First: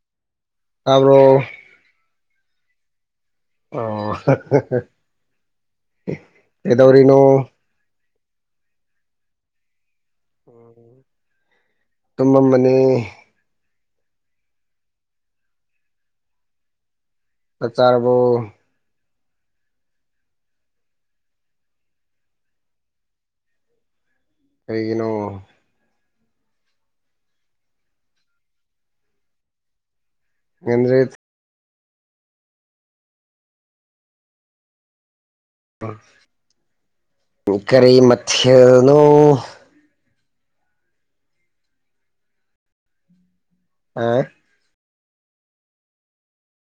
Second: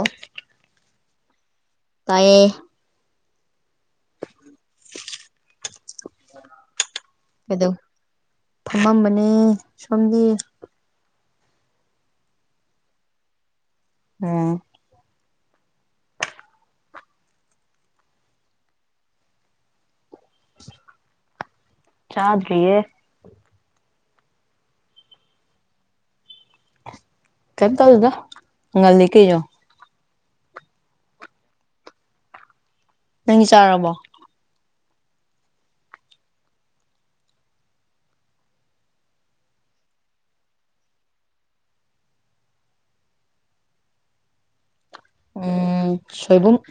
ꯑꯐ [unintelligible] ꯇꯥꯕ꯭ꯔꯣ ꯇꯥꯏꯌꯦ ꯀꯩꯗꯧꯔꯤꯅꯣ ꯀꯗ ꯐꯝꯃꯝꯕꯅꯦ ꯁꯣꯝꯗꯤ ꯇꯨꯃꯝ ꯃꯅꯦ ꯎꯝ [unintelligible] ꯆꯛ ꯆꯥꯔꯕꫭ ꯆꯥꯗ꯭ꯔꯤꯌꯦ ꯀꯩꯒꯤꯅꯣ ꯀꯩꯝ ꯇꯧꯗꯦꯗꯥ ꯉꯜꯂꯤ ꯀꯩꯅꯣ ꯑꯦꯟꯗ꯭ꯔꯤꯠ ꯅꯪꯗꯤ ꯆꯥꯔꯕꯣ ꯀꯔꯤ ꯃꯊꯥꯜꯅꯣ [unintelligible] ꯎꯝ ꯁꯣꯏꯕꯨꯡ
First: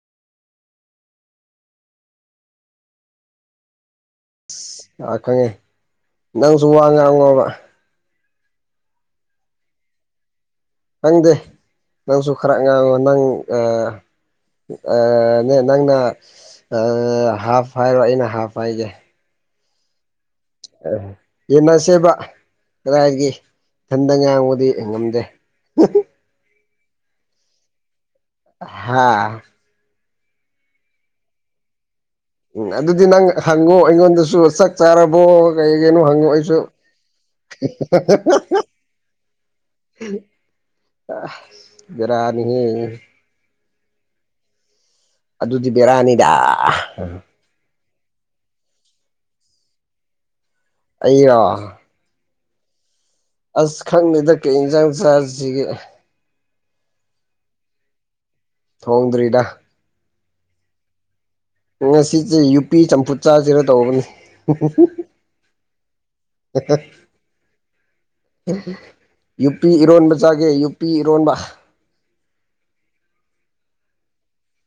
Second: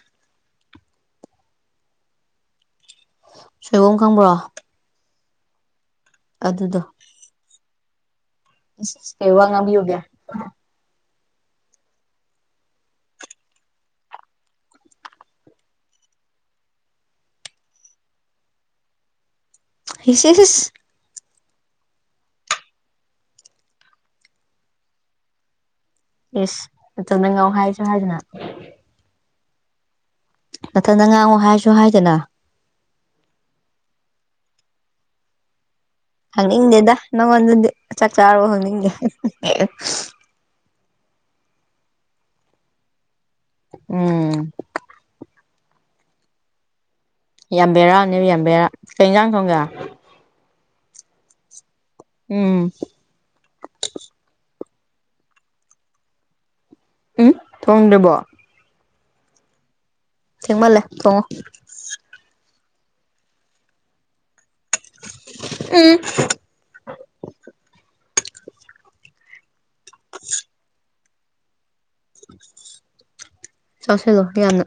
ꯁꯣꯏꯕꯨꯝ ꯈꯪꯕ꯭ꯔꯣ ꯑꯁ [unintelligible] ꯅꯪꯁꯨ ꯑꯗꯨꯗꯣ ꯋꯥ ꯉꯥꯡꯉꯣꯕ ꯑꯁ ꯑꯁ ꯀꯩ ꯋꯥ ꯉꯥꯡꯕꯤ ꯌꫭꯒꯦ ꯈꯪꯗꯦ ꯅꯪꯁꯨ ꯈꯔ ꯉꯥꯡꯉꯣ ꯅꯪ ꯑꯥ ꯑ ꯅꯦ ꯅꯪꯅ ꯑ ꯍꯥꯞ ꯍꯥꯏꯔꯣ ꯑꯩꯅ ꯍꯥꯞ ꯍꯥꯏꯒꯦ [unintelligible] ꯑ ꯌꯦꯟꯅꯁꯦꯕ ꯀꯗꯥꯏꯗꯒꯤ ꯏꯊꯟꯗ ꯉꯥꯡꯕꯗꯤ ꯉꯝꯗꯦ ꯏꯁ ꯅꯊꯟꯇ ꯉꯥꯎ ꯍꯥꯏꯁꯨ ꯍꯥꯏꯗꯅ ꯍꯥꯥ ꯃꯊꯟꯗ ꯉꯥꯡꯉꯨ ꯍꯥꯏꯔꯁꯨ ꯍꯥꯏꯗꯅ ꯎꯝ ꯑꯗꯨꯗꯤ ꯅꯪ ꯍꯪꯉꯣ ꯑꯩꯉꯣꯟꯗꯁꯨ ꯆꯥꯛ ꯆꯥꯔꯕꯣ ꯂꯩꯒꯅꯣ ꯍꯪꯉꫭ ꯑꯩꯁꯨ ꯑꯁ ꯍꯪꯅꯤꯡꯗꯦꯗ ꯅꯪꯉꯣꯟꯗꯗꯤ ꯆꯥꯛ ꯆꯥꯔꯕꯣ ꯍꯪꯅꯤꯡꯗꯦ ꯕꯦꯔꯥꯅꯤ ꯎꯝ꯫ ꯑꯗꯨꯗꯤ ꯕꯦꯔꯥꯅꯤꯗ ꯌꯥꯝ ꯕꯦꯔꯥꯅꯦꯕ ꯌꯥꯝꯕꯦꯔꯥ ꯀꯩ ꯏꯟꯖꯥꯡ ꯊꯣꯡꯒꯦ ꯑꯩꯔꯣ ꯎꯝ ꯑꯁ ꯈꯪꯗꯦꯗ ꯀꯩ ꯏꯟꯖꯥꯡ ꯆꯥꯖꯤꯒꯦ ꯎꯝ ꯊꯣꯡꯗ꯭ꯔꯕꯣ ꯊꯣꯡꯗ꯭ꯔꯤꯗ ꯊꯦꯡꯃꯜꯂꯦ ꯊꫭꯡꯉꫭ ꯉꯁꯤꯖꯦ ꯌꯨꯄꯤ ꯆꯝꯐꯨꯠ ꯆꯥꯖꯤꯔꯥ ꯇꯧꯕꯅꯤ ꯎꯝ [unintelligible] ꯌꯨꯄꯤ ꯏꯔꯣꯟꯕ ꯆꯥꯒꯦ ꯌꯨꯄꯤ ꯏꯔꯣꯟꯕ ꯆꯥꯁꯤꯂꯣ ꯌꯥꯝꯅ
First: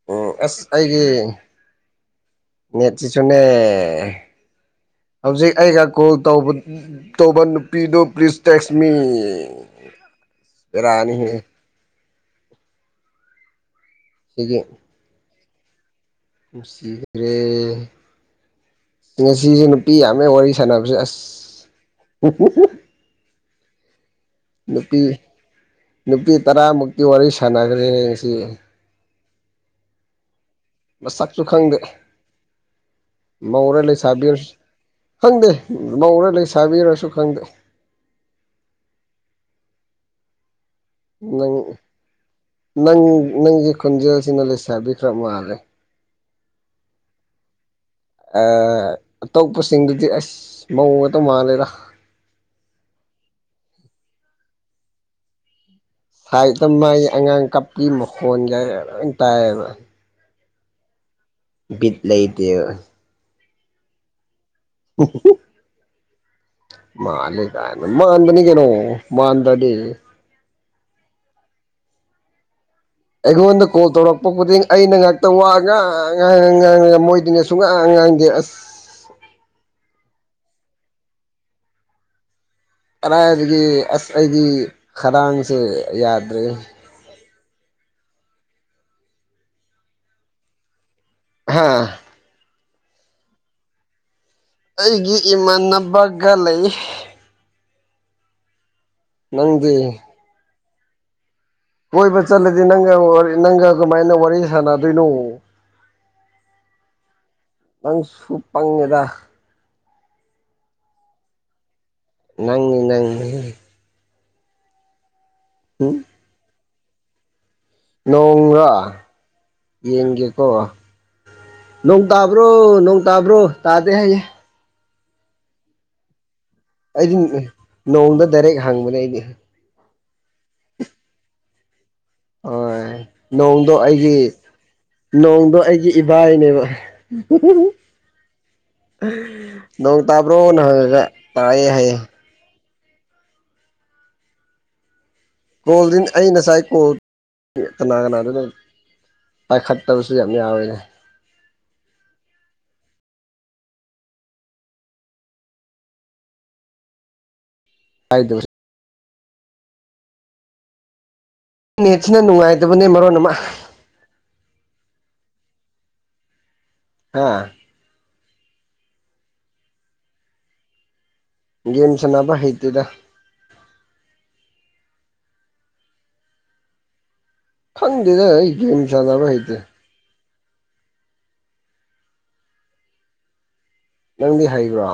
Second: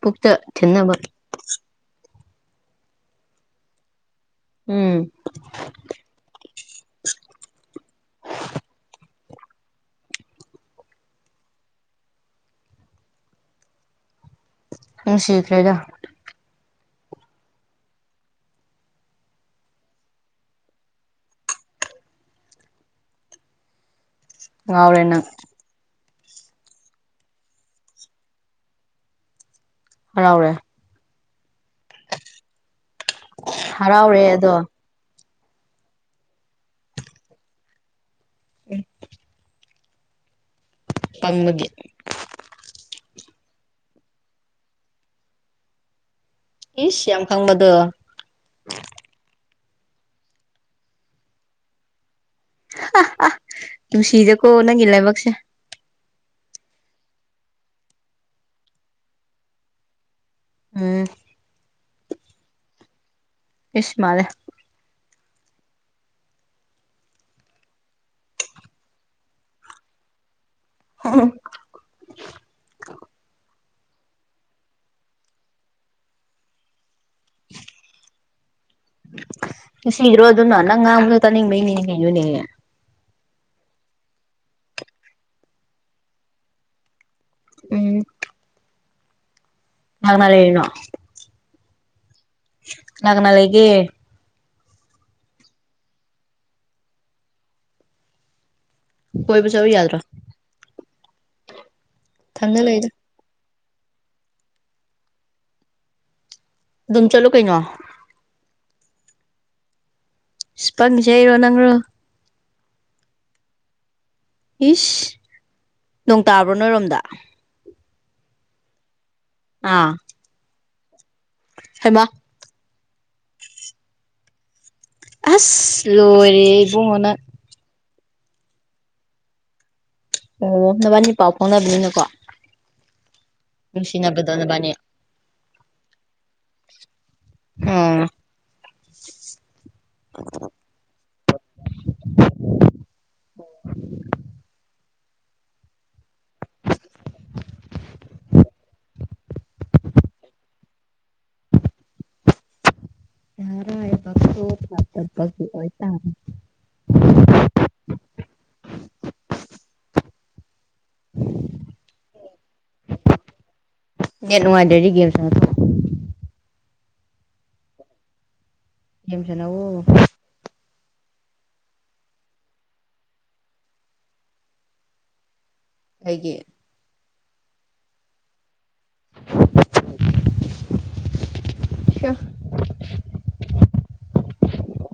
ꯄꯨꯛꯇꯥ ꯎꯝ ꯑꯁ ꯊꯤꯟꯅꯕ ꯑꯩꯒꯤ ꯅꯦꯠꯁꯤꯁꯨꯅꯦ ꯎꯝ ꯍꯧꯖꯤꯛ ꯑꯩꯒ ꯀꯣꯜ ꯇꯧꯕ ꯇꯧꯕ ꯅꯨꯄꯤꯗꯨ ꯄ꯭ꯂꯤꯖ ꯇꯦꯛꯁ ꯃꯤ ꯕꯦꯔꯥꯅꯤ ꯍꯦ ꯁꯤꯒꯤ ꯎꯝ ꯁꯤꯈꯔꯗ ꯁꯤꯒ꯭ꯔꯦ ꯉꯁꯤꯁꯦ ꯅꯨꯄꯤ ꯌꯥꯝꯃꯦ ꯋꯥꯔꯤ ꯁꯥꯟꯅꯕꯁꯦ ꯑꯁ ꯅꯨꯄꯤ ꯉꯥꯎꯔꯦ ꯅꯪ ꯅꯨꯄꯤ ꯇꯔꯥꯃꯨꯛꯇꯤ ꯋꯥꯔꯤ ꯁꯥꯟꯅꯒ꯭ꯔꯦꯅꯦ ꯉꯥꯁꯤ ꯍꯔꯥꯎꯔꯦ ꯃꯁꯛꯁꯨ ꯈꯪꯗꯦ ꯃꯧꯔꯥ ꯍꯔꯥꯎꯔꯦ ꯂꯩꯁꯥꯕꯤꯔꯁ ꯑꯗꯣ ꯈꯪꯗꯦ ꯃꯧꯔꯥ ꯂꯩꯁꯥꯕꯤꯔꯥꯁꯨ ꯈꯪꯗꯦ ꯑꯦ ꯅꯪ ꯅꯪ ꯅꯪꯒꯤ ꯈꯨꯟꯖꯥꯁꯤꯡꯅ ꯂꯩꯁꯥꯕꯤ ꯈ꯭ꯔ ꯃꯥꯜꯂꯦ ꯏꯁ ꯌꯥꯝ ꯈꯪꯕꯗꫭ ꯑꯇꯣꯞꯄꯁꯤꯡꯗꯨꯗꯤ ꯑꯁ ꯃꯧ ꯑꯇꯧ ꯃꯥꯜꯂꯦꯔꯥ ꯑ ꯑ ꯅꯨꯡꯁꯤꯗꯦꯀꯣ ꯅꯪꯒꯤ ꯂꯥꯏꯕꯛꯁꯦ ꯍꯥꯏꯗ ꯃꯥꯒꯤ ꯑꯉꯥꯡ ꯀꯞꯄꯤ ꯃꯈꯣꯟꯒ ꯂꯣꯏ ꯇꯥꯏꯌꯦꯕ ꯎꯝ ꯕꯤꯠ ꯂꯩꯇꯦ ꯏꯁ ꯃꯥꯅꯦ ꯑꯣ ꯃꯥꯜꯂꯤ ꯀꯥꯏꯅ ꯃꯥꯟꯕꯅꯤ ꯀꯩꯅꯣ ꯃꯥꯟꯗ꯭ꯔꯗꯤ ꯍꯥ ꯑꯩꯉꯣꯟꯗ ꯀꯣꯜ ꯇꯧꯔꯛꯄ ꯈꯨꯗꯤꯡ ꯑꯩꯅ ꯉꯥꯛꯇ ꯋꯥ ꯃꯣꯏꯗꯤ ꯁꯨꯡꯉꯛꯉꯥꯡꯗꯦ ꯑꯁ ꯁꯤ ꯏꯔꯣ ꯑꯗꯨꯅ ꯅꯪ ꯉ ꯇꯅꯤꯡ ꯃꯩꯅꯤ ꯌꯅꯦ ꯀꯗꯥꯥꯏꯗꯒꯤ ꯑꯁ ꯑꯩꯒꯤ ꯈꯔꯥꯡꯁꯦ ꯌꯥꯗ꯭ꯔꯦ ꯎꯝ ꯌꯥꯅꯅꯥ ꯌꯦꯅꯣ ꯍꯥꯥ ꯅꯒꯅ ꯂꯩꯒꯤ ꯑꯩꯒꯤ ꯏꯃꯥꯟꯅꯕꯒ ꯂꯩ ꯀꯣꯏꯕꯨ ꯆꯥꯋ ꯅꯪꯗꯤ ꯌꯥꯗ꯭ꯔꯥ ꯀꯣꯏꯕ ꯆꯠꯂꯗꯤ ꯊꯟꯗ ꯂꯩꯗ ꯅꯪꯒ ꯋꯥꯔꯤ ꯅꯪꯒ ꯀꯃꯥꯏꯅ ꯋꯥꯔꯤ ꯁꯥꯟꯅꯗꯣꯏꯅꯣ ꯑꯗꯨꯝ ꯆꯠꯂꯨ ꯀꯩꯅꯣ ꯄꯪꯁꯨ ꯄꯪꯉꯦꯗ ꯏꯁꯄꯪꯁꯦ ꯏꯔꯣ ꯅꯪꯔꯣ ꯅꯪꯅꯤ ꯅꯪꯅꯤ ꯏ ꯎꯝ ꯅꯣꯡ ꯇꯥꯕ꯭ꯔꯣ ꯅꯣꯏꯔꯣꯝꯗ ꯅꯣꯡꯥ ꯑꯥ ꯌꯦꯡꯒꯦꯀꯣ ꯅꯣꯡ ꯍꯩꯃꯥ ꯇ ꯇꯥꯕ꯭ꯔꯣ ꯅꯣꯡ ꯇꯥꯕ꯭ꯔꯣ ꯇꯥꯗꯦ ꯍꯥꯏꯌꯦ ꯑꯁ ꯂꯣꯏꯔꯦ ꯏꯕꯨꯡꯉꯣ ꯅꯪ ꯑꯩꯗꯤ ꯅꯣꯡꯗ ꯗꯥꯏꯔꯦꯛ ꯍꯪꯕꯅꯦ ꯑꯩꯗꯤ ꯑꯣ ꯅꯕꯥꯅꯤ ꯄꯥꯎ ꯐꯥꯎꯅꯕꯅꯤꯅꯀꯣ ꯍ ꯅꯣꯡꯗꯣ ꯑꯩꯒꯤ ꯅꯨꯡꯁꯤꯅꯕꯗꯣ ꯅꯕꯥꯅꯤ ꯅꯣꯡꯗꯣ ꯑꯩꯒꯤ ꯏꯕꯥꯏꯅꯦꯕ ꯎ ꯎꯝ ꯅꯣꯡ ꯇꯥꯕ꯭ꯔꯣ ꯅ ꯍꯪꯉꯒ ꯇꯥꯛꯑꯦ ꯍꯥꯏꯌꯦꯌꯦ ꯑꯣ ꯀꯣꯜꯗꯤ ꯑꯩ ꯉꯁꯥꯏ ꯀꯣꯜ ꯀꯅꯥ ꯀꯅꯥꯗꯣ ꯄꯥꯏꯈꯠꯇꯕꯁꯨ ꯌꯥꯝ ꯌꯥꯎꯋꯦ ꯇꯔ ꯐꯇ ꯇ ꯑꯔ ꯅꯦꯠꯁꯤꯅ ꯅꯨꯡꯉꯥꯏꯇꯕꯅꯦ ꯃꯔꯣꯟ ꯑꯃ ꯌꯦꯅꯨꯡꯦꯔꯤꯒꯦꯝ ꯁꯥ ꯑꯥ ꯍꯦꯝꯁꯤꯅꯎ ꯒꯦꯝ ꯁꯥꯟꯅꯕ ꯍꯩꯇꯦꯗ ꯑꯩꯒꯤ ꯈꯪꯗꯦꯗ ꯑꯩ ꯒꯦꯝ ꯁꯥꯟꯅꯕ ꯍꯩꯇꯦ ꯑ ꯅꯪꯗꯤ ꯍꯩꯕ꯭ꯔꯣ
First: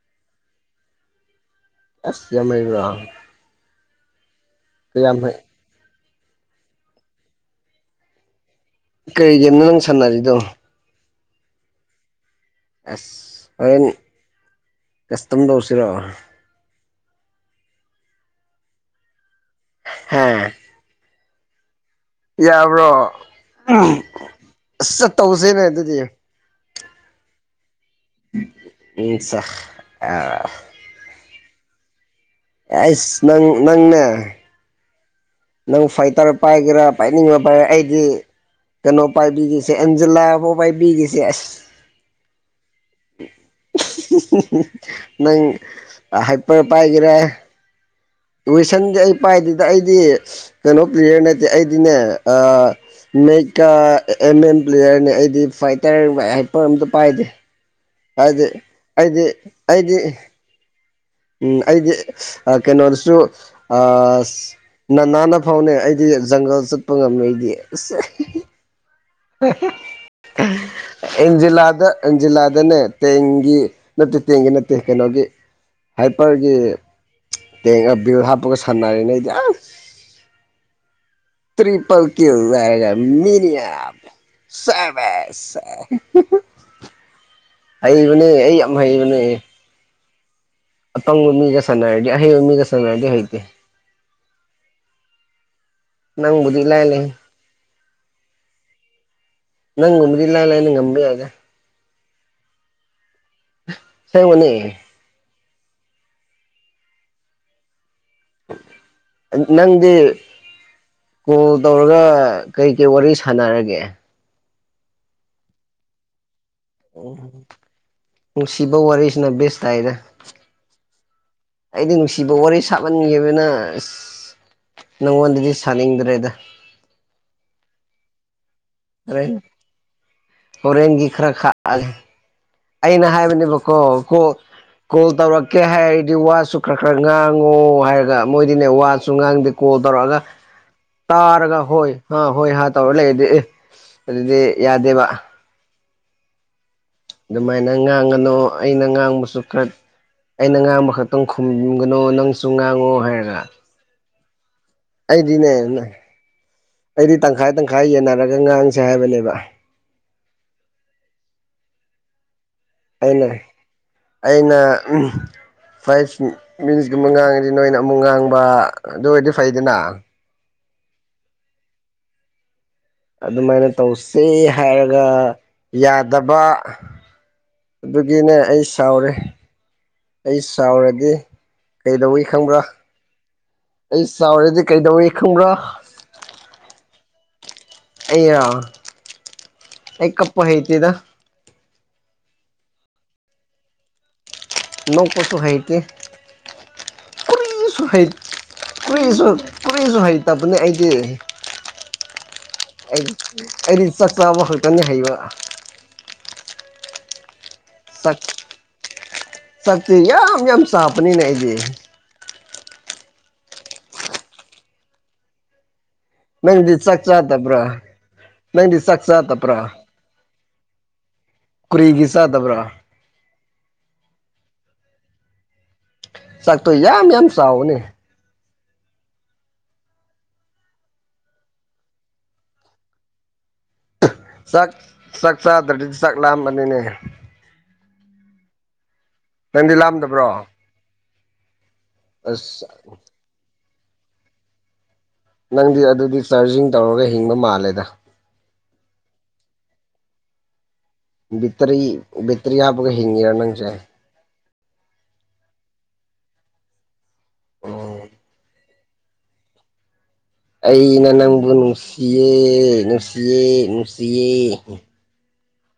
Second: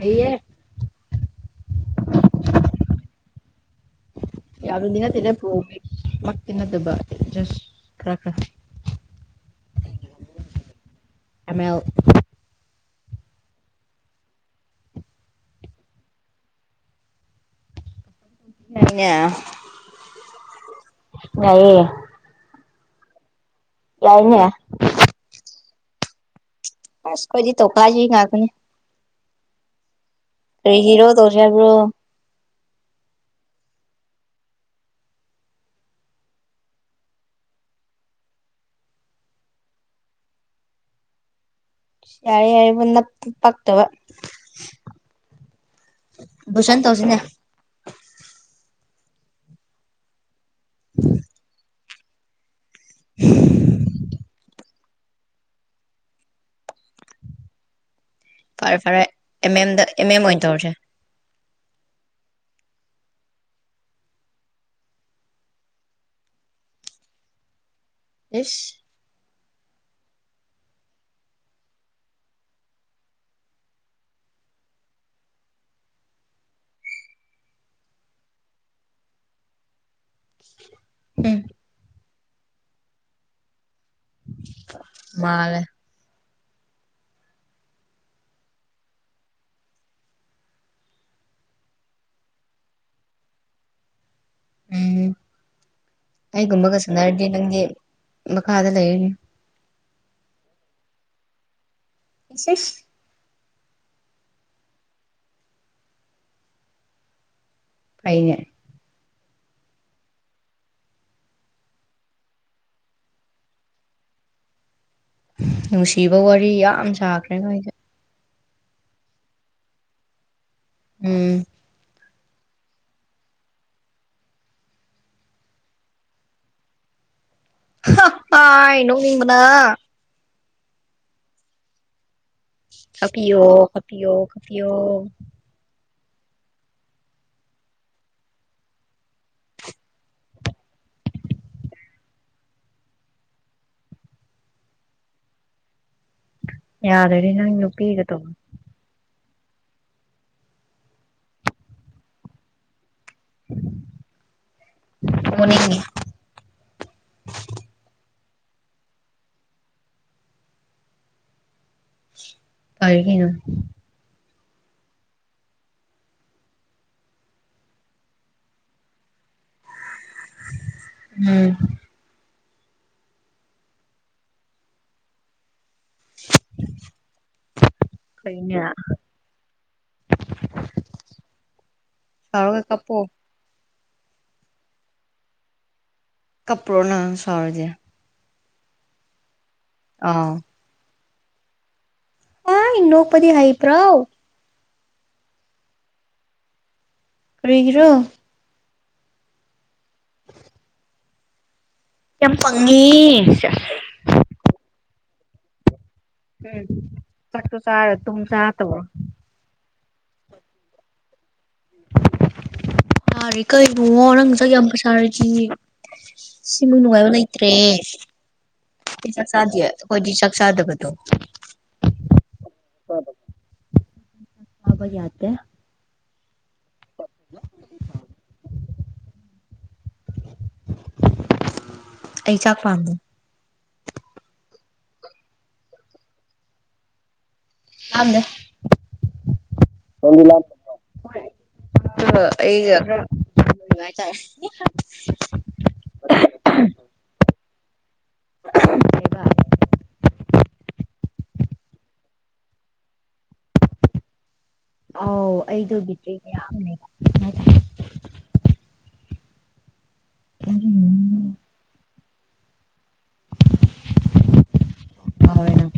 ꯍꯌꯦ ꯑꯁ ꯌꯥꯝꯃꯥꯏ ꯌꯥꯎꯔꯤꯟ ꯇꯗ ꯍꯩ ꯄ ꯃ ꯇꯅ ꯑꯗꯨꯕꯁ ꯀꯩꯒꯤꯅꯣ ꯅꯪ ꯁꯥꯟꯅꯔꯤꯗꯣ ꯑ ꯑꯁ ꯍꯣꯔꯦꯟ ꯀꯁꯇꯝꯗ ꯎꯁꯤꯔꯛꯑꯣ ꯑꯉ ꯍꯝ ꯉꯏꯌꯦ ꯌꯥꯕ꯭ꯔꯣ ꯑꯁ ꯆꯠꯇꯧꯁꯦꯅꯦ ꯑꯗꯨꯗꯤ ꯑꯁꯈꯗꯤ ꯇꯧꯀꯥꯁꯤ ꯉꯥꯛꯇꯅꯤ ꯎꯁ ꯍꯔꯣ ꯇꯔꯌꯥꯕꯨꯣ ꯑꯁ ꯅꯪ ꯅꯪꯅꯦ ꯅꯪ ꯐꯥꯏꯇꯔ ꯄꯥꯏꯒꯦꯔꯥ ꯄꯥꯏꯅꯤꯡꯕ ꯄꯥꯏꯒꯦꯔꯥ ꯑꯩꯗꯤ ꯀꯩꯅꯣ ꯄꯥꯏꯕꯤꯈꯤꯁꯦ ꯑꯟꯖꯂꯥꯕꯨꯥꯎ ꯄꯥꯏꯕꯤꯈꯤꯁꯦ ꯑꯁ ꯆꯔ ꯑꯦꯃꯅ ꯄ ꯇꯕ ꯅꯪ ꯑ ꯍꯥꯏꯛꯄ ꯄꯥꯏꯒꯔꯦ ꯇꯧꯁꯤꯅꯦ ꯀꯁꯟꯁꯦ ꯑꯩ ꯄꯥꯏꯗꯗ ꯑꯩꯗꯤ ꯀꯩꯅꯣ ꯄ꯭ꯂꯦꯌꯔ ꯅꯠꯇꯦ ꯑꯩꯗꯤꯅꯦ ꯃꯀ ꯑꯦꯝ ꯑꯦꯝ ꯄ꯭ꯂꯦꯌꯔꯅꯦ ꯑꯩꯗꯤ ꯐꯥꯏꯇꯔ ꯍꯥꯏꯄꯔ ꯑꯝꯇ ꯄꯥꯏꯗꯦ ꯍꯥꯏꯗꯤ ꯐꯔꯦ ꯐꯔꯦ ꯑꯩꯗꯤ ꯑꯦꯝ ꯑꯦꯝꯗ ꯑꯩꯗꯤ ꯑꯦꯝ ꯑꯦꯝ ꯇꯧꯔꯁꯦ ꯎꯝ ꯑꯩꯗꯤ ꯀꯩꯅꯣꯗꯨꯁꯨ ꯅꯅꯥꯟꯅ ꯐꯥꯎꯅꯦ ꯑꯩꯗꯤ ꯖꯪꯒꯜ ꯆꯠꯄ ꯉꯝꯃꯦ ꯑꯩꯗꯤ ꯑ ꯏꯁ ꯎꯝ ꯑꯦꯟꯖꯤꯂꯥꯗ ꯑꯦꯟꯖꯤꯂꯥꯗꯅꯦ ꯇꯦꯡꯒꯤ ꯅꯠꯇꯦ ꯇꯦꯡꯒꯤ ꯅꯠꯇꯦ ꯀꯩꯅꯣꯒꯤ ꯍꯥꯏꯄꯔꯒꯤ ꯇꯦꯡꯒ ꯕꯤꯜ ꯍꯥꯞꯄꯒ ꯁꯥꯟꯅꯔꯦꯅꯦ ꯑꯩꯗꯤ ꯑꯁ ꯎꯝ ꯇ꯭ꯔꯤꯄꯜ ꯀ ꯂꯩꯒ ꯃꯤꯅꯤꯌꯝ ꯃꯥꯜꯂꯦ ꯁꯚꯁ ꯍꯩꯕꯅꯦ ꯑꯩ ꯌꯥꯝ ꯍꯩꯕꯅꯦ ꯑꯄꯪꯕ ꯃꯤꯒ ꯁꯥꯟꯅꯔꯗꯤ ꯑꯍꯩꯕ ꯃꯤꯒ ꯁꯥꯟꯅꯔꯗꯤ ꯍꯩꯇꯦ ꯎꯝ ꯅꯪꯕꯨꯗꯤ ꯑꯩꯒꯨꯝꯕꯒ ꯏꯂꯥꯏ ꯂꯥꯏ ꯁꯟꯅꯔꯗꯤ ꯅꯪꯒꯤ ꯃꯈꯥꯗ ꯂꯩꯔꯤ ꯅꯪ ꯉꯝꯗ ꯂꯂ ꯂꯩꯥꯏꯩꯅꯪ ꯉꯝꯃꯦ ꯌꯥꯗꯦ ꯁꯤꯦꯁ ꯁ ꯃꯅꯤ ꯀꯩꯩꯅ ꯅꯪꯗꯤ ꯀꯣꯜ ꯇꯧꯔꯒ ꯀꯩꯀꯩ ꯋꯥꯔꯤ ꯁꯥꯟꯅꯔꯒꯦ ꯅꯨꯡꯁꯤꯕ ꯋꯥꯔꯤ ꯌꯥꯝ ꯎꯝ ꯁꯥꯈ꯭ꯔꯦ ꯅꯣꯏꯁꯦ ꯅꯨꯡꯁꯤꯕ ꯋꯥꯔꯤꯁꯤꯅ ꯕꯦꯁ ꯇꯥꯏꯗ ꯎꯝ ꯑꯩꯗꯤ ꯅꯨꯡꯁꯤꯕ ꯋꯥꯔꯤ ꯁꯥꯃꯟꯈꯤꯕꯅ ꯑꯁ ꯅꯪꯉꯣꯟꯗꯗꯤ ꯁꯥꯅꯤꯡꯗ꯭ꯔꯦꯗ ꯥꯏꯅꯣ ꯍꯣꯔꯦꯟ ꯍꯣꯔꯦꯟꯦꯟꯒꯤ ꯈꯔꯈꯥꯦ ꯑꯩꯅ ꯀꯞꯄꯤꯌꯣ ꯍꯥꯏꯕꯅꯦꯕꯀꯣꯣ ꯀꯞꯄꯤꯌꯣ ꯀꯞꯄꯤꯌꯣ ꯀꯣꯜ ꯇꯧꯔꯛ ꯀꯩ ꯍꯥꯏꯔꯗꯤ ꯋꯥꯁꯨ ꯈꯔ ꯈꯔ ꯉꯥꯡꯉꯣ ꯍꯥꯏꯔꯒ ꯃꯣꯏꯗꯤꯅꯦ ꯋꯥꯁꯨ ꯉꯥꯡꯗꯦ ꯀꯣꯜ ꯇꯧꯔꯛꯑꯒ ꯇꯥꯔꯒ ꯍꯣꯏ ꯍꯥ ꯍꯣꯏ ꯍꯥ ꯇꯧꯔ ꯂꯩꯔꯗꯤ ꯑꯦ ꯑꯗꯨꯗꯤ ꯌꯥꯗꯦꯕ ꯌꯥꯗ꯭ꯔꯗꯤ ꯅꯪ ꯑꯗꯨꯃꯥꯏꯅ ꯅꯨꯄꯤꯒꯗꯣ ꯉꯥꯡꯉꯅꯣ ꯑꯩꯅ ꯉꯥꯡꯕꯁꯨ ꯈꯔ ꯑꯩꯅ ꯉꯥꯡꯕ ꯈꯛꯇꯪ ꯈꯨꯝꯅꯤꯡꯒꯅꯣ ꯅꯪꯁꯨ ꯉꯥꯡꯉꯣ ꯍꯥꯏꯔꯒ ꯑꯩꯗꯤꯅꯦ ꯑꯣꯅꯤꯡꯉꯤ ꯑꯩꯗꯤ ꯇꯪꯈꯥꯏ ꯇꯪꯈꯥꯏ ꯌꯦꯟꯅꯔꯒ ꯉꯥꯡꯁꯦ ꯍꯥꯏꯕꯅꯦꯕ [inaudible] ꯑꯩꯅ ꯑꯩꯅ ꯎꯝ ꯐꯥꯏꯚ ꯃꯤꯟꯠꯁꯀꯨꯝꯕ ꯉꯥꯡꯉꯗꯤ ꯅꯣꯏꯅ ꯑꯃꯨꯛ ꯉꯥꯡꯕ ꯑꯗꯨ ꯑꯣꯏꯔꯗꯤ ꯐꯩꯗꯅ ꯎꯝ ꯑꯗꯨꯃꯥꯏꯅ ꯇꯧꯁꯤ ꯍꯥꯏꯔꯒ ꯌꯥꯗꯕ ꯑꯗꯨꯒꯤꯅꯦ ꯑꯩ ꯀꯩꯅꯦ ꯁꯥꯎꯔꯦ ꯑꯩ ꯁꯥꯎꯔꯗꯤ ꯀꯩꯗꯧꯋꯤ ꯈꯪꯕ꯭ꯔꯥ ꯁꯥꯎꯔꯒ ꯀꯞꯄꯣ ꯑꯩ ꯁꯥꯎꯔꯗꯤ ꯀꯩꯗꯧꯋꯤ ꯈꯪꯕ꯭ꯔꯥ ꯀꯞꯄ꯭ꯔꯣ ꯅꯪ ꯁꯥꯎꯔꯗꯤ ꯑꯩꯔꫭ ꯑꯩ ꯑꯥꯎ ꯀꯞꯄ ꯍꯩꯇꯦꯗ ꯑꫭꯏ ꯅꫭꯛꯄꯗꯤ ꯍꯩꯕꯔꫭ ꯅꫭꯛꯄꯁꯨ ꯍꯩꯇꯦ ꯀꯔꯤꯁꯨ ꯀꯔꯤꯒꯤꯔꯣ ꯍꯩ ꯀꯔꯤꯁꯨ ꯀꯔꯤꯁꯨ ꯍꯩꯇꯕꯅꯦ ꯑꯩꯗꯤ ꯑꯩ ꯌꯥꯝ ꯄꯪꯉꯦ ꯁꯦꯁ ꯑꯩꯗꯤ ꯆꯥꯛ ꯆꯥꯕ ꯈꯛꯇꯅꯦ ꯍꯩꯕ ꯎꯝ ꯆꯥꯛꯁꯨ ꯆꯥꯔ ꯇꯨꯝ ꯆꯥꯛ ꯆꯥ ꯇꯧꯋꫭ ꯆꯥꯛꯇꯤ ꯌꯥꯝ ꯌꯥꯝ ꯆꯥꯕꯅꯤꯅꯦ ꯑꯩꯗꯤ ꯍꯥꯔꯤ ꯀꯩꯕꯨꯉꯣ ꯅꯪ ꯆꯥꯛ ꯌꯥꯝ ꯆꯥꯔꯗꯤ ꯅꯪꯗꯤ ꯁꯤꯃꯨꯛ ꯆꯥꯛ ꯅꯨꯡꯉꯥꯏꯕ ꯂꯩꯇꯔꯦ ꯆꯥꯗꯕ꯭ꯔꯥ ꯅꯪꯗꯤ ꯑꯩ ꯆꯥꯛ ꯆꯥꯗꯕ꯭ꯔꯥ ꯆꯥꯗꯤꯌꯦ ꯑꯈꫭꯏꯗꯤ ꯆꯥꯛ ꯆꯥꯗꯕꯗꯣ ꯀꯨꯔꯤꯒꯤ ꯆꯥꯗꯕ꯭ꯔꯥ ꯆꯥꯕ ꯌꯥꯗꯦ ꯆꯥꯛꯇꯣ ꯌꯥꯝ ꯌꯥꯝ ꯆꯥꯎꯅꯦ ꯑꯩ ꯆꯥꯛ ꯄꯥꯝꯗꯦ ꯆꯥꯛ ꯆꯥꯛ ꯆꯥꯗ꯭ꯔꯗꯤ ꯆꯥꯛ ꯂꯥꯝꯕꯅꯤꯅꯦ ꯂꯥꯝꯗꯦ ꯅꯪꯗꯤ ꯂꯥꯝꯗꯕ꯭ꯔꯣ ꯍꫭꯏ ꯑꯁ ꯑꯩꯗꯤ ꯑꯗꯨꯝ ꯀꯩ ꯍꯥꯏꯇꯥꯔꯦ ꯅꯪꯗꯤ ꯑꯗꯨꯗꯤ ꯆꯥꯔꯖꯤꯡ ꯇꯧꯔꯒ ꯍꯤꯡꯕ ꯃꯥꯜꯂꯦꯗ ꯕꯦꯇꯔꯤ ꯕꯦꯇꯔꯤ ꯍꯥꯞꯄꯒ ꯍꯤꯡꯉꯤꯔ ꯅꯪꯁꯦ ꯑ ꯑꯩꯗꯣ ꯕꯦꯇꯔꯤ ꯃꯌꯥꯝꯅꯦꯕ ꯎꯝ ꯑꯩꯅ ꯅꯪꯕꯨ ꯅꯨꯡꯁꯤꯌꯦ ꯅꯨꯡꯁꯤꯌꯦ ꯅꯨꯡꯁꯤꯌꯦ ꯉꯥꯎꯔꯦ ꯅꯪ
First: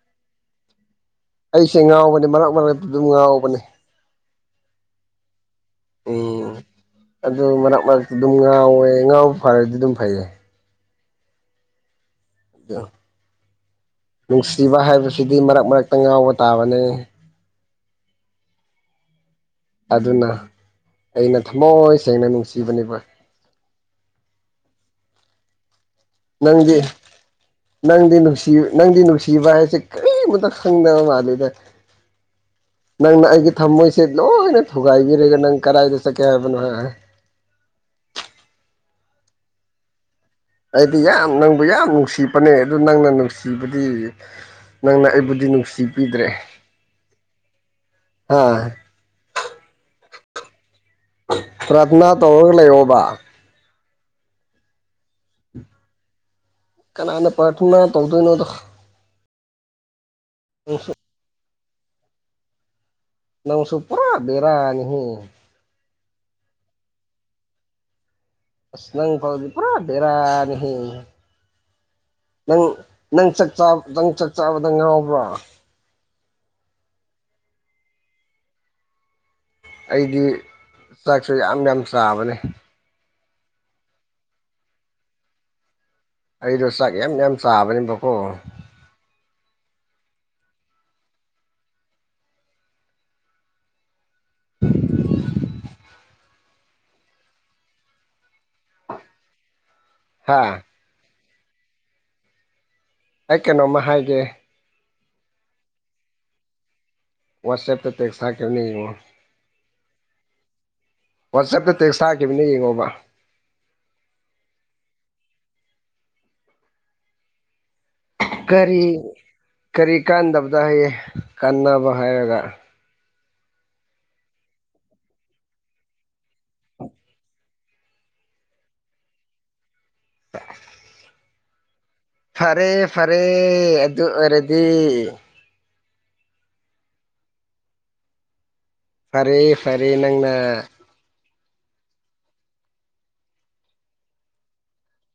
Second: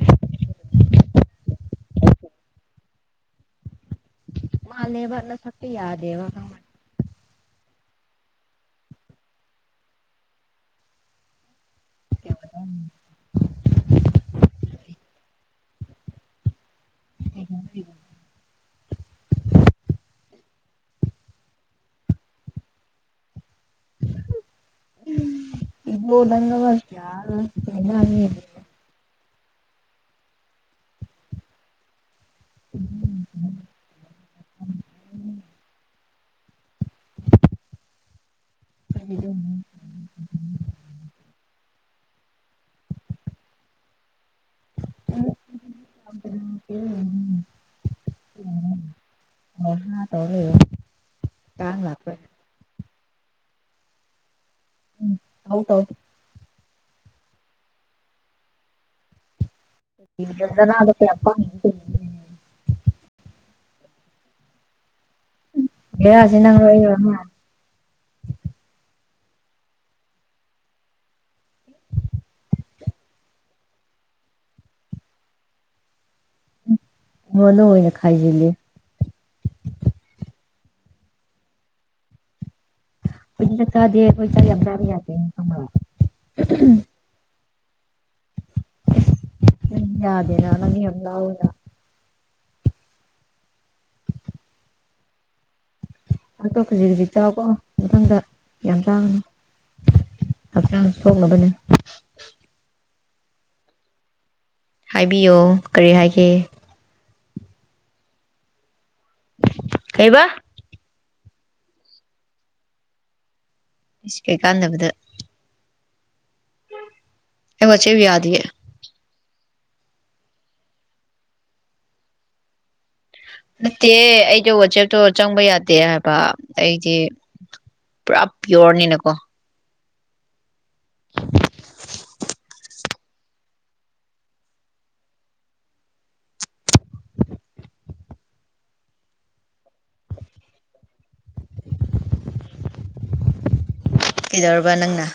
ꯑꯩꯁꯦ ꯉꯥꯎꯕꯅꯦ ꯃꯔꯛ ꯃꯔꯛꯇ ꯑꯗꯨꯝ ꯉꯥꯎꯕꯅꯦ ꯃꯥꯜꯂꯦꯕ ꯅꯁꯛꯇꫭ ꯌꯥꯗꯦꯕ ꯎꯝ ꯑꯗꯨ ꯃꯔꯛ ꯃꯔꯛꯇ ꯑꯗꯨꯝ ꯉꯥꯎꯋꯦ ꯉꯥꯎ ꯐꯔꯗꯤ ꯑꯗꯨꯝ ꯐꯩꯌꯦ ꯅꯨꯡꯁꯤꯕ ꯍꯥꯏꯕꯁꯤꯗꯤ ꯃꯔꯛ ꯃꯔꯛꯇ ꯉꯥꯎꯕ ꯇꯥꯕꯅꯦ ꯍ [unintelligible] ꯑꯗꯨꯅ ꯑꯩꯅ ꯊꯃꯣꯏ ꯁꯦꯡꯅ ꯅꯨꯡꯁꯤꯕꯅꯦꯕ ꯏꯕꯣ ꯅꯪꯒ ꯅꯪꯗꯤ ꯌꯥꯔꯔꯣꯏ ꯅꯪꯗꯤ ꯂꯩꯅꯥꯅꯤ ꯅꯨꯡꯁꯤ ꯅꯪꯗꯤ ꯅꯨꯡꯁꯤꯕ ꯍꯥꯏꯁꯦ ꯀꯔꯤ ꯃꯠꯇ ꯈꯪꯗꯕ ꯃꯥꯜꯂꯤꯗ ꯅꯪꯅ ꯑꯩꯒꯤ ꯊꯝꯃꯣꯏꯁꯦ ꯂꯣꯏꯅ ꯊꯨꯒꯥꯏꯕꯤꯔꯒ ꯅꯪ ꯀꯗꯥꯏꯗ ꯆꯠꯀꯦ ꯍꯥꯏꯕꯅꯣ ꯍꯥ ꯍꯝ [unintelligible] ꯑꯩꯗꯤ ꯌꯥꯝ ꯅꯪꯕꯨ ꯌꯥꯝ ꯅꯨꯡꯁꯤꯕꯅꯦ ꯑꯗꯨ ꯅꯪꯅ ꯅꯨꯡꯁꯤꯕꯗꯤ ꯅꯪꯅ ꯑꯩꯕꯨꯗꯤ ꯅꯨꯡꯁꯤꯕꯤꯗ꯭ꯔꯦ ꯍꯥ ꯍꫭꯏ ꯍꯥ ꯇꯧꯔ ꯂꯩꯌꯨ ꯄꯔꯠꯅꯥ ꯇꯧꯔꯒ ꯂꯩ ꯌꫭꯕ ꯎꯝ ꯍꯥꯎꯗꯥꯎ ꯀꯅꯥꯅ ꯄꯔꯊꯅ ꯇꯧꯗꯣꯏꯅꯣ ꯅꯌꯥꯄ ꯅꯧꯁꯨ ꯄꯨꯔꯥꯕꯤꯔꯥꯅꯤꯍ ꯌꯥꯁꯤ ꯅꯪ ꯑꯣꯏ [unintelligible] ꯑꯁ ꯅꯪ ꯐꯧꯗꯤ ꯄꯨꯔꯥ ꯕꯦꯔꯥꯅꯤ ꯍꯦ [unintelligible] ꯅꯪ ꯅꯪ ꯅꯪ ꯆꯥꯛ ꯆꯥꯕꯗ ꯉꯥꯎꯕ꯭ꯔꯥ ꯃꯅ ꯍꯅ ꯈꯥꯏꯖ [unintelligible] ꯑꯩꯗꯤ ꯆꯥꯛꯁꯨ ꯌꯥꯝ ꯌꯥꯝ ꯆꯥꯕꯅꯤ ꯑꯩꯈꯣꯏ ꯗꯤ ꯆꯥꯛ ꯆ ꯑꯩꯈꯣꯏ ꯗꯤ ꯆꯥꯛ ꯌꯥꯝ ꯆꯥꯕꯥ ꯌꯥꯗꯦ ꯑꯩꯗꯣ ꯆꯥꯛ ꯌꯥꯝ ꯌꯥꯝ ꯆꯥꯕꯅꯦꯕꯀꯣ ꯌꯥꯗꯦꯅ ꯅꯪ ꯗꯤ ꯌꯥꯝ ꯂꯧꯏꯅꯥ ꯑꯇꯣ ꯈꯖꯤꯛ ꯈꯖꯤꯛ ꯆꯥꯎꯥꯛꯀꯣ ꯃꯊꯪꯗ ꯌꯥꯝ ꯆꯒꯥꯅꯤ ꯍꯥꯥ ꯑꯥꯅꯥꯟ ꯁꯣꯛꯅꯕꯅꯦ ꯑꯩ ꯀꯩꯅꯣꯝꯃ ꯍꯥꯏꯒꯦ ꯍꯥꯏꯕꯤꯌꯣ ꯀꯔꯤ ꯍꯥꯏꯒꯦ ꯋꯥꯇꯁꯑꯞ ꯇꯦꯛ ꯊꯈꯤꯕꯅꯦ ꯌꯦꯉꯨ ꯀꯩꯕ ꯋꯥꯆꯦꯞꯇ ꯇꯦꯛꯁ ꯊꯥꯈꯤꯕꯅꯦ ꯌꯦꯡꯉꯣꯕ ꯑꯩꯁ ꯀꯩ ꯀꯥꯟꯗꯕꯗ ꯑꯩ ꯋꯔꯆꯞ ꯌꯥꯗꯦꯌꯦ ꯀꯔꯤ ꯀꯔꯤ ꯀꯥꯟꯗꯕꯗ ꯍꯌꯦ ꯀꯥꯟꯅꯕ ꯍꯥꯏꯔꯒ ꯅꯠꯇꯦ ꯑꯩꯗꯣ ꯋꯥꯆꯦꯞꯇꯣ ꯆꯪꯕ ꯌꯥꯗꯦ ꯍꯥꯏꯕ ꯑꯩꯗꯤ ꯄꯨꯔꯥ ꯄꯤꯌꯣꯔꯅꯤꯅꯦꯀꯣ ꯑ [unintelligible] ꯐꯔꯦ ꯐꯔꯦ ꯑꯗꯨ ꯑꯣꯏꯔꯗꯤ ꯐꯔꯦ ꯐꯔꯦ ꯅꯪꯅ ꯀꯩꯗꯧꯔꯕ ꯅꯪꯅ